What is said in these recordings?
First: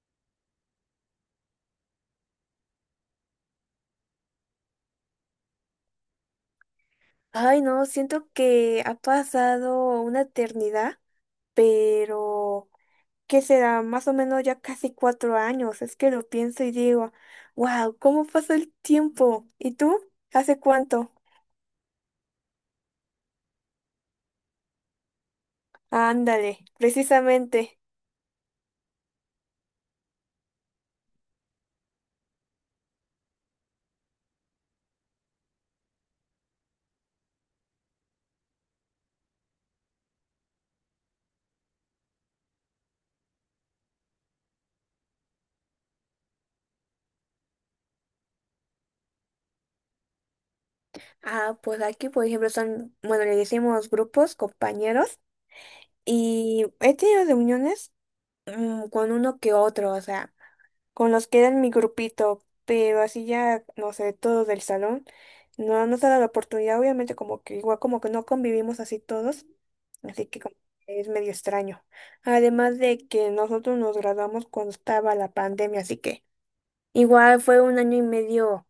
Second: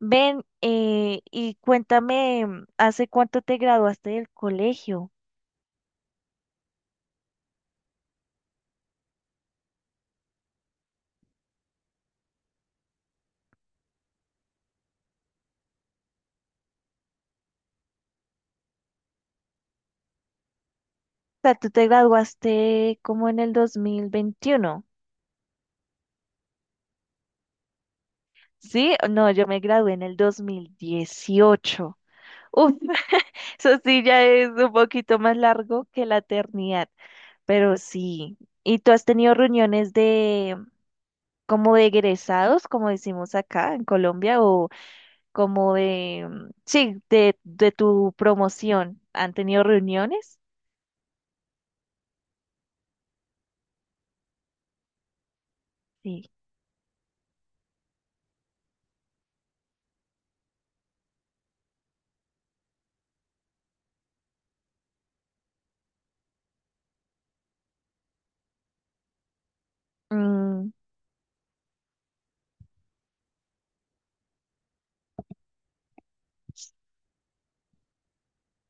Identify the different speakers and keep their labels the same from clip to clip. Speaker 1: Ven, y cuéntame, ¿hace cuánto te graduaste del colegio? O
Speaker 2: Ay, no, siento que ha pasado una eternidad, pero ¿qué será? Más o menos ya casi 4 años. Es que lo pienso y digo, wow, ¿cómo pasa el tiempo? ¿Y tú? ¿Hace cuánto?
Speaker 1: sea, tú te graduaste como en el 2021,
Speaker 2: Ándale, precisamente.
Speaker 1: ¿sí? No, yo me gradué en el 2018. Uf, eso sí ya es un poquito más largo que la eternidad, pero sí. ¿Y tú has tenido reuniones de, como de egresados, como decimos acá en Colombia, o como de, sí, de tu promoción? ¿Han tenido reuniones?
Speaker 2: Ah, pues aquí, por ejemplo, son, bueno, le decimos grupos, compañeros,
Speaker 1: Sí.
Speaker 2: y he tenido reuniones con uno que otro, o sea, con los que era en mi grupito, pero así ya, no sé, todos del salón, no nos ha dado la oportunidad, obviamente como que igual como que no convivimos así todos, así que como
Speaker 1: Mm,
Speaker 2: que es medio extraño. Además de que nosotros nos graduamos cuando estaba la pandemia, así que igual fue un año y medio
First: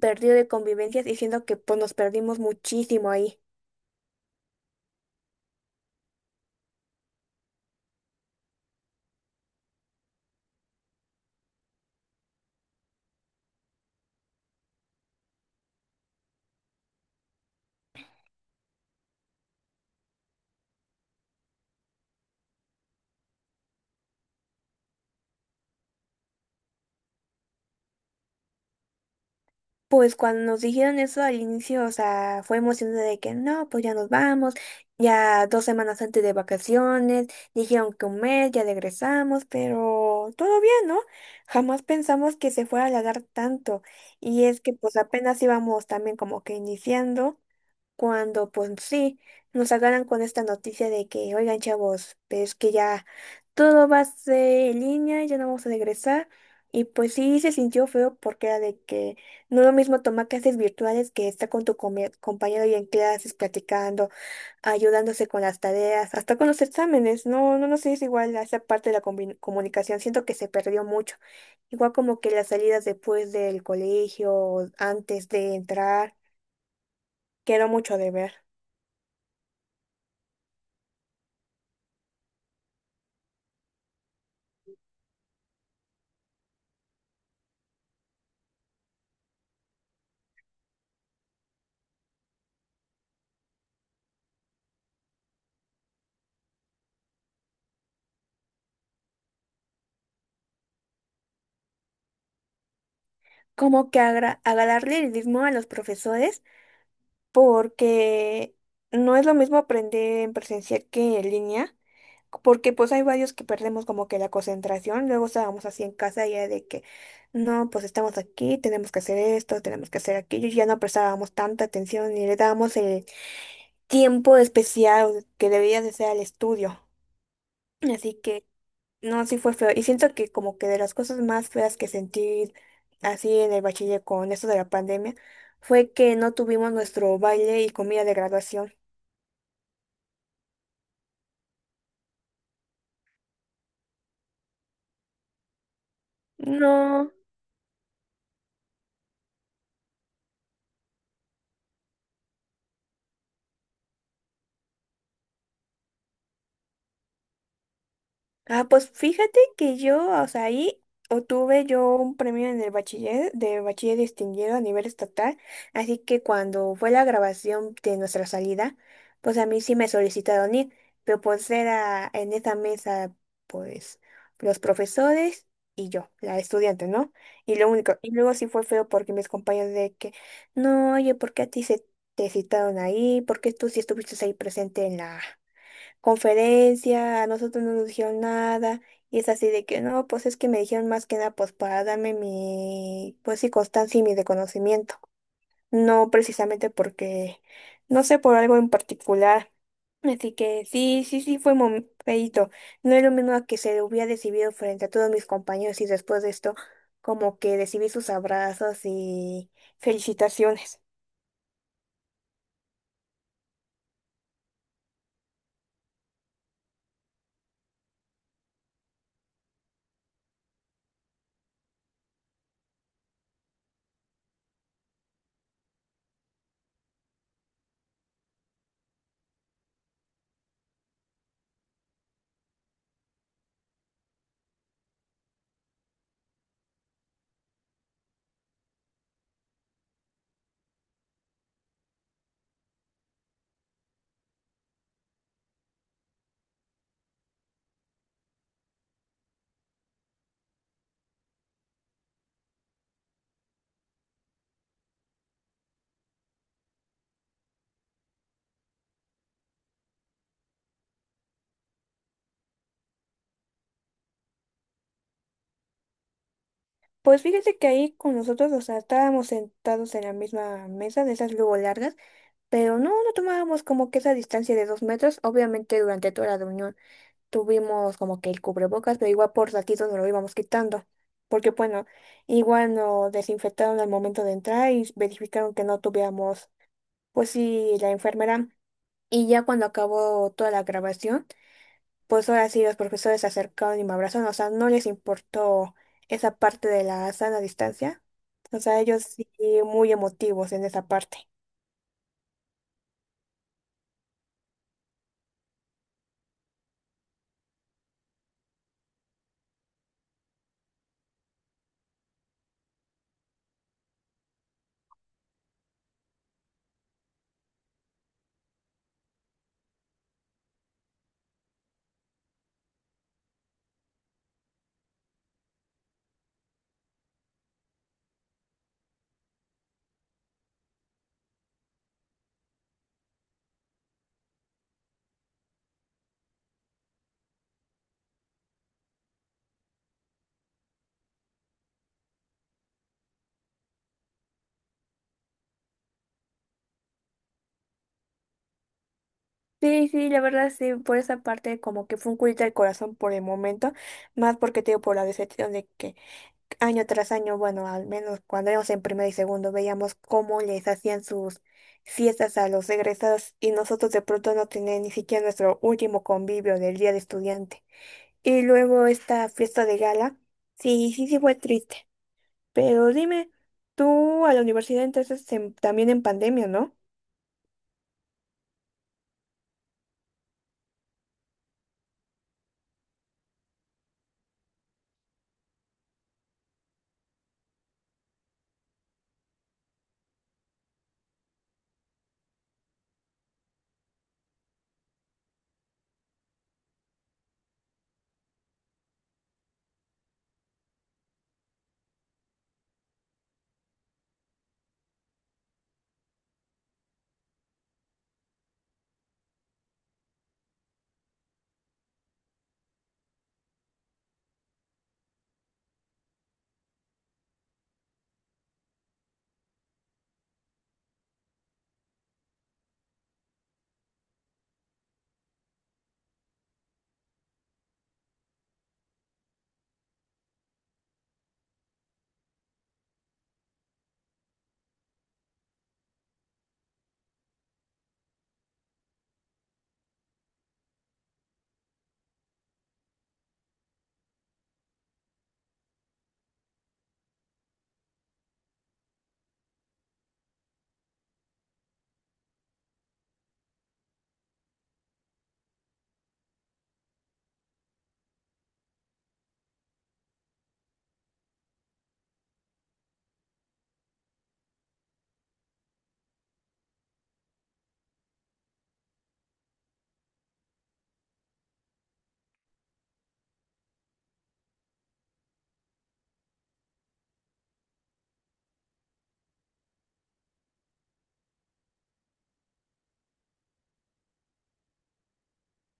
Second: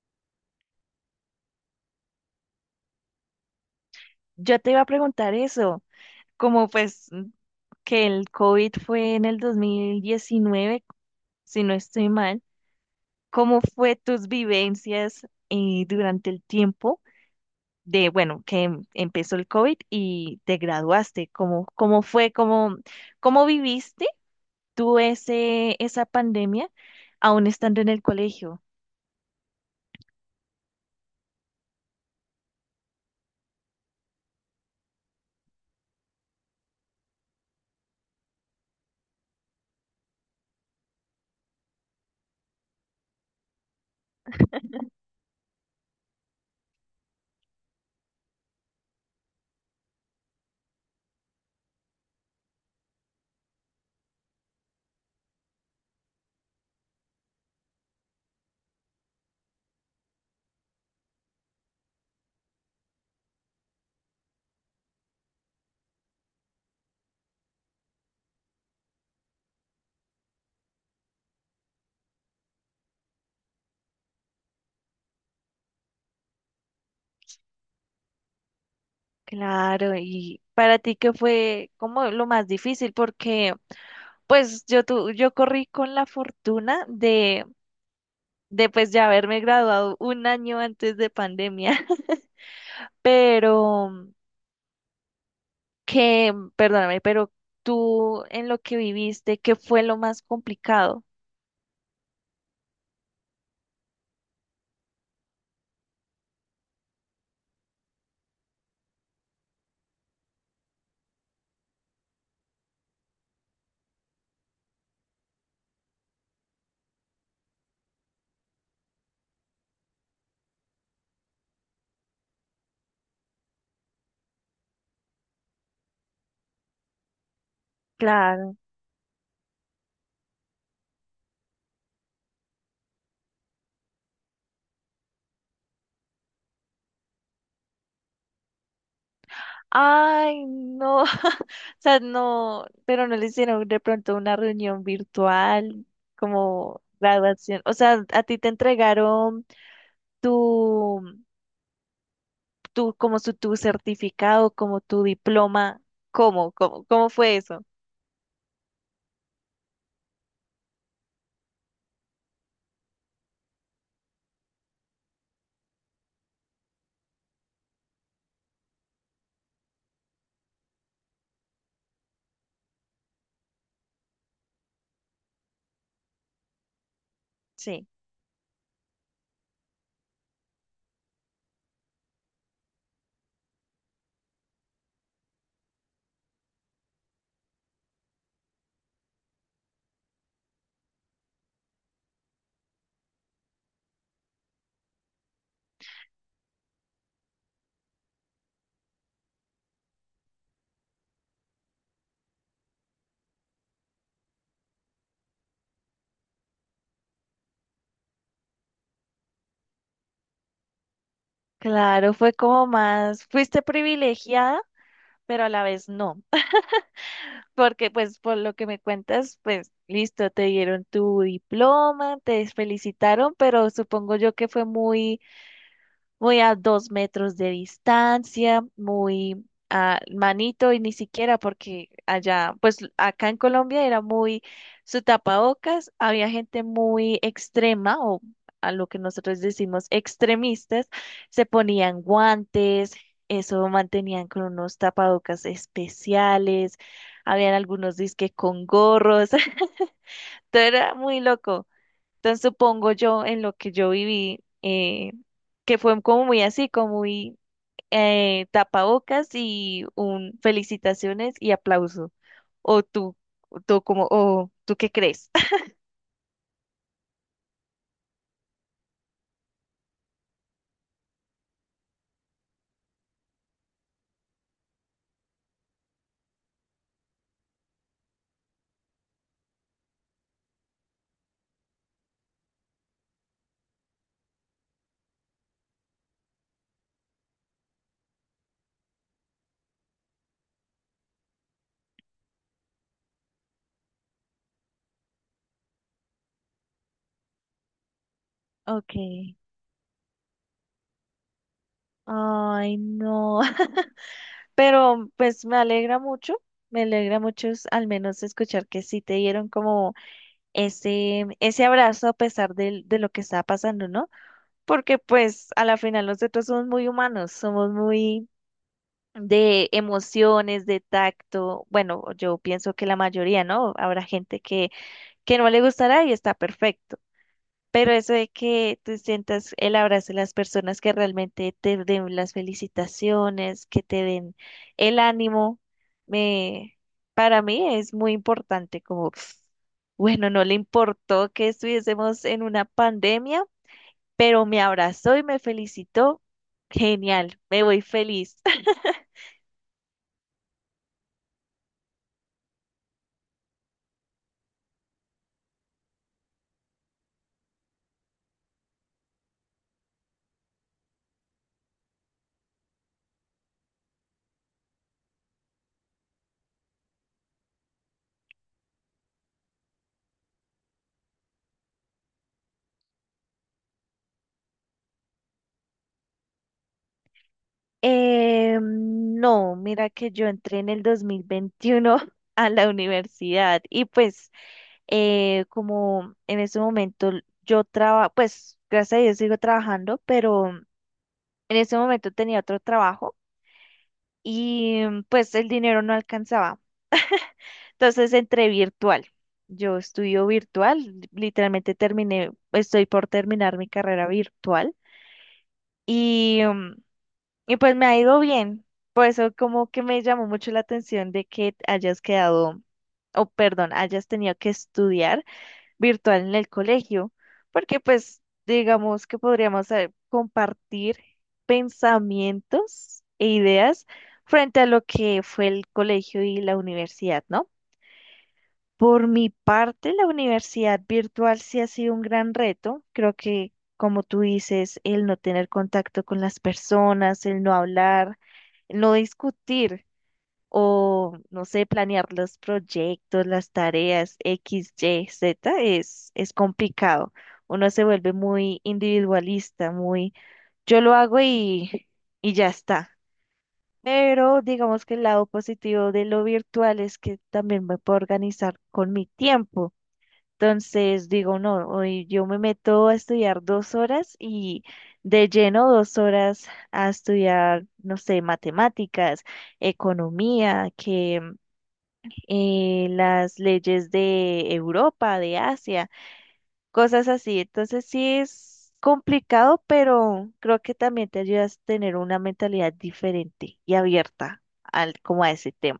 Speaker 2: perdido de convivencias, diciendo que pues nos perdimos muchísimo ahí.
Speaker 1: yo te iba a preguntar eso, como pues que el COVID fue en el 2019 si no estoy mal, ¿cómo fue tus vivencias durante el tiempo de, bueno, que empezó el COVID y te graduaste? ¿Cómo fue, cómo viviste tú esa pandemia aún estando en el colegio?
Speaker 2: Pues cuando nos dijeron eso al inicio, o sea, fue emocionante de que no, pues ya nos vamos, ya 2 semanas antes de vacaciones, dijeron que un mes, ya regresamos, pero todo bien, ¿no? Jamás pensamos que se fuera a alargar tanto. Y es que pues apenas íbamos también como que iniciando cuando pues sí, nos agarran con esta noticia de que, oigan chavos, pues que ya todo va a ser en línea, ya no vamos a regresar. Y pues sí se sintió feo porque era de que no es lo mismo tomar clases virtuales que estar con tu compañero y en clases platicando, ayudándose con las tareas, hasta con los exámenes. No, no, no sé, es igual a esa parte de la comunicación, siento que se perdió mucho. Igual como que las salidas después del colegio, antes de entrar, quedó mucho de ver.
Speaker 1: Claro, y para ti, ¿qué fue como lo más difícil? Porque... Pues yo corrí con la fortuna de pues ya haberme graduado un año antes de pandemia, pero que, perdóname, pero tú en lo que viviste, ¿qué fue lo más complicado?
Speaker 2: Como que agarrarle el ritmo a los profesores, porque no es lo mismo aprender en presencial que en línea, porque pues hay varios que perdemos como que la concentración, luego estábamos así en casa ya de que, no, pues estamos aquí, tenemos que hacer esto, tenemos que hacer aquello, y ya no prestábamos tanta atención ni le dábamos el tiempo especial que debía de ser al estudio. Así que...
Speaker 1: Claro.
Speaker 2: No, sí fue feo. Y siento que como que de las cosas más feas que sentí así en el bachiller con esto de la pandemia fue que no tuvimos nuestro baile y comida de graduación.
Speaker 1: Ay, no, o sea, no, pero no le hicieron de pronto una reunión virtual como
Speaker 2: No.
Speaker 1: graduación. O sea, a ti te entregaron tu tu certificado, como tu diploma. ¿Cómo fue eso?
Speaker 2: Ah, pues fíjate que yo, o sea, ahí obtuve yo un premio en el bachiller, de bachiller distinguido a nivel estatal, así que cuando fue la grabación de nuestra salida, pues a mí sí me solicitaron ir, pero pues era en esa mesa, pues, los profesores y yo, la estudiante, ¿no? Y lo
Speaker 1: Sí,
Speaker 2: único, y luego sí fue feo porque mis compañeros de que, no, oye, ¿por qué a ti se te citaron ahí? ¿Por qué tú sí estuviste ahí presente en la conferencia, a nosotros no nos dijeron nada, y es así de que no, pues es que me dijeron más que nada pues para darme mi, pues sí, constancia y mi reconocimiento, no precisamente porque, no sé, por algo en particular. Así que sí, sí, sí, fue feíto. No es lo mismo a que se le hubiera recibido frente a todos mis compañeros y después de esto, como que recibí sus abrazos y felicitaciones.
Speaker 1: claro, fue fuiste privilegiada, pero a la vez no. Porque pues por lo que me cuentas, pues listo, te dieron tu diploma, te felicitaron, pero supongo yo que fue muy muy a 2 metros de distancia, muy a manito y ni siquiera porque allá, pues acá en Colombia era muy su tapabocas, había gente muy extrema o a lo que nosotros decimos extremistas, se ponían guantes, eso mantenían con unos tapabocas especiales, habían algunos disque con gorros, todo era muy loco. Entonces supongo yo en lo que yo viví, que fue como muy así, como muy tapabocas y un felicitaciones y aplauso. O tú, o tú qué crees.
Speaker 2: Pues fíjate que ahí con nosotros, o sea, estábamos sentados en la misma mesa de esas luego largas. Pero no, no tomábamos como que esa distancia de 2 metros. Obviamente durante toda la reunión tuvimos como que el cubrebocas, pero igual por ratitos nos lo íbamos quitando. Porque bueno, igual nos desinfectaron al momento de entrar y verificaron que no tuviéramos, pues sí, la enfermera. Y ya cuando acabó toda la grabación, pues ahora sí los profesores se acercaron y me abrazaron. O sea, no les importó esa parte de la sana distancia. O sea, ellos sí
Speaker 1: Okay.
Speaker 2: muy emotivos en esa parte.
Speaker 1: Ay, no. Pero pues me alegra mucho al menos escuchar que sí te dieron como ese abrazo a pesar de lo que estaba pasando, ¿no? Porque pues a la final nosotros somos muy humanos, somos muy de emociones, de tacto. Bueno, yo pienso que la mayoría, ¿no? Habrá gente que no le gustará y está perfecto. Pero eso de que tú sientas el abrazo de las personas que realmente te den las felicitaciones, que te den el ánimo, me, para mí es muy importante, como, pf, bueno, no le importó que estuviésemos en una pandemia, pero me abrazó y me felicitó. Genial, me voy feliz.
Speaker 2: Sí, sí, la verdad sí, por esa parte como que fue un culito al corazón por el momento, más porque te digo por la decepción de que año tras año, bueno, al menos cuando éramos en primero y segundo, veíamos cómo les hacían sus fiestas a los egresados y nosotros de pronto no teníamos ni siquiera nuestro último convivio del día de estudiante. Y luego esta fiesta de gala, sí, sí, sí fue triste, pero dime, tú a la universidad entonces también en pandemia, ¿no?
Speaker 1: No, mira que yo entré en el 2021 a la universidad y pues como en ese momento yo trabajo, pues gracias a Dios sigo trabajando, pero en ese momento tenía otro trabajo y pues el dinero no alcanzaba. Entonces entré virtual. Yo estudio virtual, literalmente terminé, estoy por terminar mi carrera virtual. Y em, Y pues me ha ido bien. Por eso como que me llamó mucho la atención de que hayas quedado, o perdón, hayas tenido que estudiar virtual en el colegio, porque pues digamos que podríamos compartir pensamientos e ideas frente a lo que fue el colegio y la universidad, ¿no? Por mi parte, la universidad virtual sí ha sido un gran reto. Creo que, como tú dices, el no tener contacto con las personas, el no hablar, el no discutir o, no sé, planear los proyectos, las tareas X, Y, Z es complicado. Uno se vuelve muy individualista, muy yo lo hago y ya está. Pero digamos que el lado positivo de lo virtual es que también me puedo organizar con mi tiempo. Entonces digo, no, hoy yo me meto a estudiar 2 horas y de lleno 2 horas a estudiar, no sé, matemáticas, economía, que las leyes de Europa, de Asia, cosas así. Entonces sí es complicado, pero creo que también te ayudas a tener una mentalidad diferente y abierta al, como a ese tema.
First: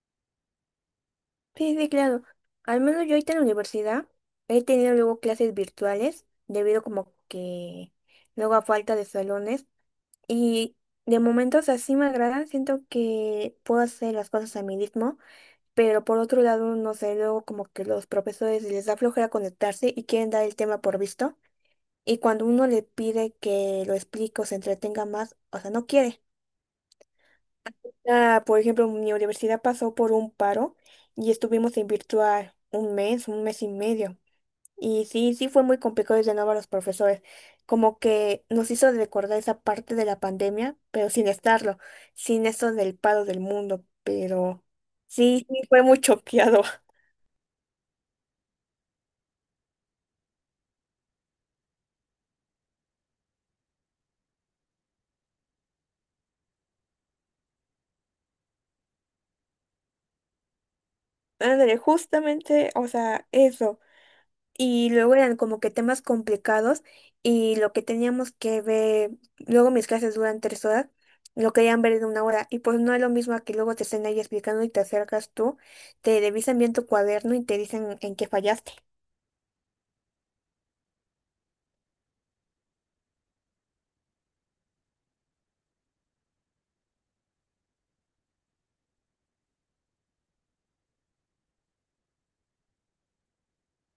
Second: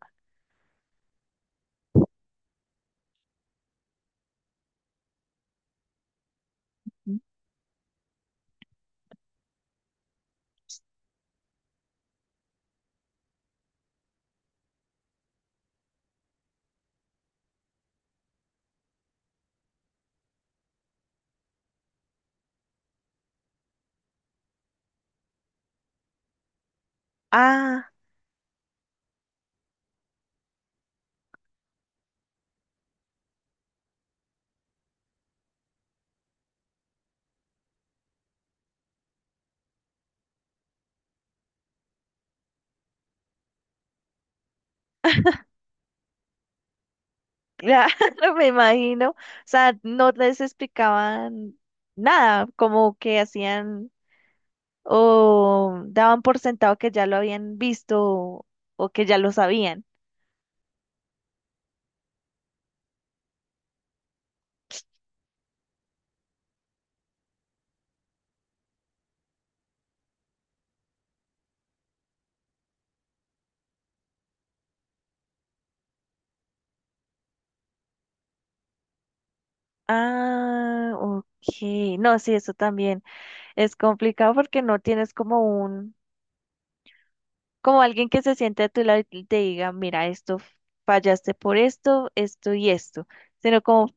Speaker 2: Sí, sí, claro. Al menos yo ahorita en la universidad he tenido luego clases virtuales debido como que luego a falta de salones y de momentos así me agradan, siento que puedo hacer las cosas a mi ritmo, pero por otro lado, no sé, luego como que los profesores les da flojera conectarse y quieren dar el tema por visto y cuando uno le pide que lo explique o se entretenga más, o sea, no quiere.
Speaker 1: Ah.
Speaker 2: Ah, por ejemplo, mi universidad pasó por un paro y estuvimos en virtual un mes y medio. Y sí, sí fue muy complicado de nuevo a los profesores. Como que nos hizo recordar esa parte de la pandemia, pero sin estarlo, sin eso del paro del mundo. Pero sí, sí fue muy choqueado.
Speaker 1: Claro, me imagino. O sea, no les explicaban nada, como que hacían o daban por sentado que ya lo habían visto o que ya lo sabían.
Speaker 2: Ándale, justamente, o sea, eso. Y luego eran como que temas complicados y lo que teníamos que ver, luego mis clases duran 3 horas, lo querían ver en una hora y pues no es lo mismo a que luego te estén ahí explicando y te acercas tú, te revisan bien tu cuaderno y te dicen en qué fallaste.
Speaker 1: Ah, ok. No, sí, eso también es complicado porque no tienes como alguien que se siente a tu lado y te diga, mira, esto fallaste por esto, esto y esto, sino como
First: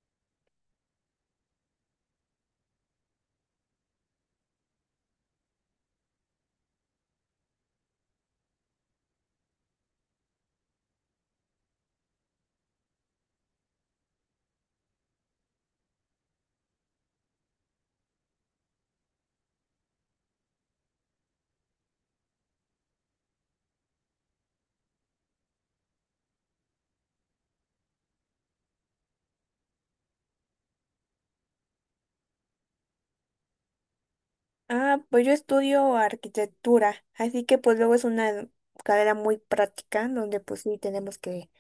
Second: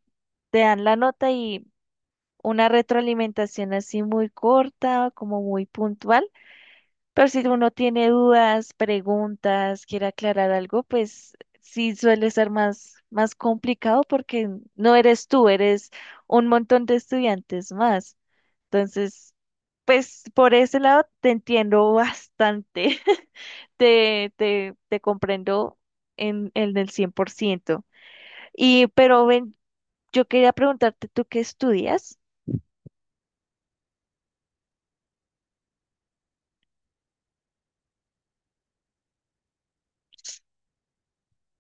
Speaker 1: te dan la nota y una retroalimentación así muy corta, como muy puntual. Pero si uno tiene dudas, preguntas, quiere aclarar algo, pues sí suele ser más complicado porque no eres tú, eres un montón de estudiantes más. Entonces, pues por ese lado te entiendo bastante, te comprendo en el 100%. Y, pero ven, yo quería preguntarte, ¿tú qué estudias?
Speaker 2: Ah, pues yo estudio arquitectura, así que pues luego es una carrera muy práctica donde pues sí tenemos que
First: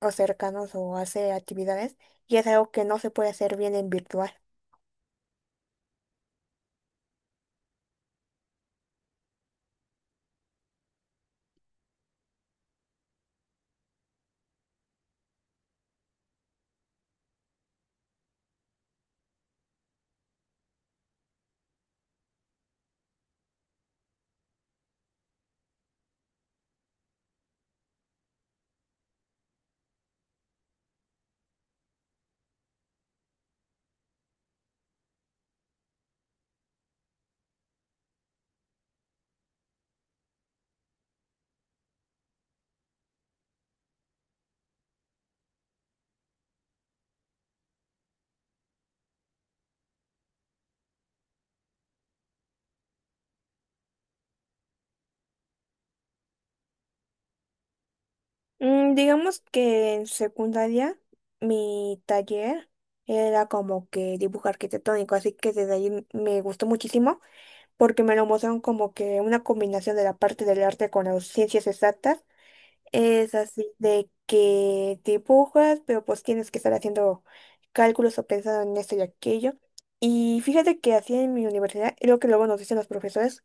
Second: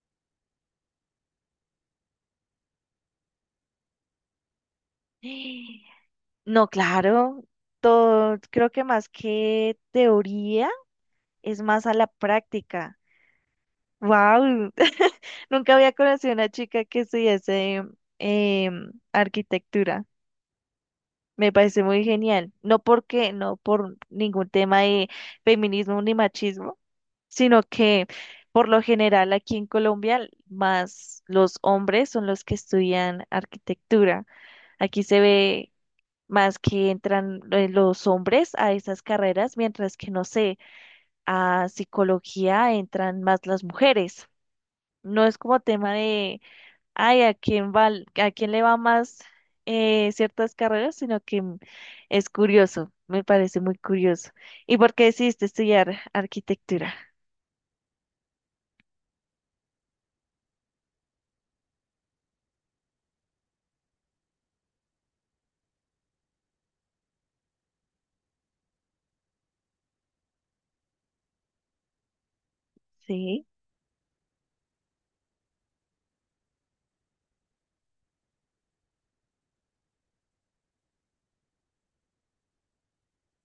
Speaker 2: acercarnos o hacer actividades y es algo que no se puede hacer bien en virtual.
Speaker 1: No, claro, todo, creo que más que teoría es más a la práctica. ¡Wow! Nunca había conocido a una chica que estudiase arquitectura. Me parece muy genial. No por ningún tema de feminismo ni machismo, sino que por lo general aquí en Colombia, más los hombres son los que estudian arquitectura. Aquí se ve más que entran los hombres a esas carreras, mientras que, no sé, a psicología entran más las mujeres. No es como tema de, ay, a quién le va más ciertas carreras, sino que es curioso, me parece muy curioso. ¿Y por qué decidiste estudiar arquitectura?
Speaker 2: Digamos que en secundaria mi taller era como que dibujo arquitectónico, así que desde ahí me gustó muchísimo porque me lo mostraron como que una combinación de la parte del arte con las ciencias exactas. Es
Speaker 1: Sí.
Speaker 2: así de que dibujas, pero pues tienes que estar haciendo cálculos o pensando en esto y aquello. Y fíjate que así en mi universidad, es lo que luego nos dicen los profesores,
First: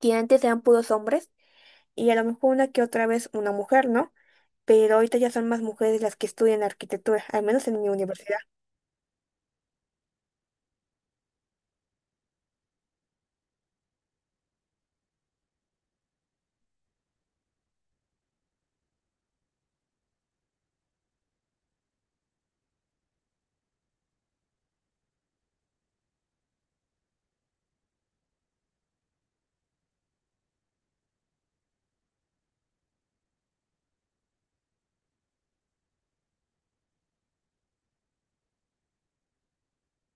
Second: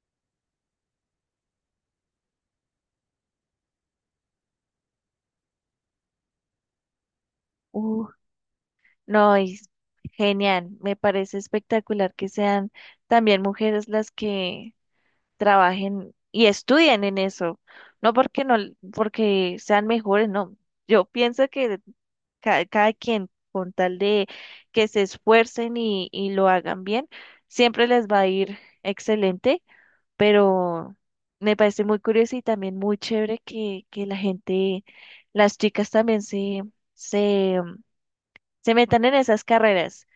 Speaker 2: que antes eran puros hombres y a lo mejor una que otra vez una mujer, ¿no? Pero ahorita ya son más mujeres las que estudian arquitectura, al menos en mi
Speaker 1: Uh,
Speaker 2: universidad.
Speaker 1: no, genial, me parece espectacular que sean también mujeres las que trabajen y estudien en eso, no porque no, porque sean mejores, no. Yo pienso que cada, quien, con tal de que se esfuercen y lo hagan bien, siempre les va a ir excelente, pero me parece muy curioso y también muy chévere que la gente, las chicas también se, se metan en esas carreras.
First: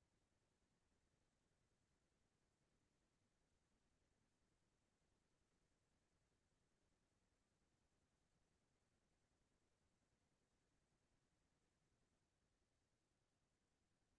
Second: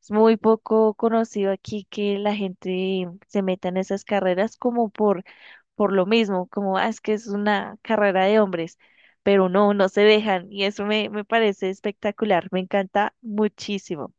Speaker 1: Es muy poco conocido aquí que la gente se meta en esas carreras como por lo mismo, como "Ah, es que es una carrera de hombres", pero no, no se dejan y eso me parece espectacular, me encanta muchísimo.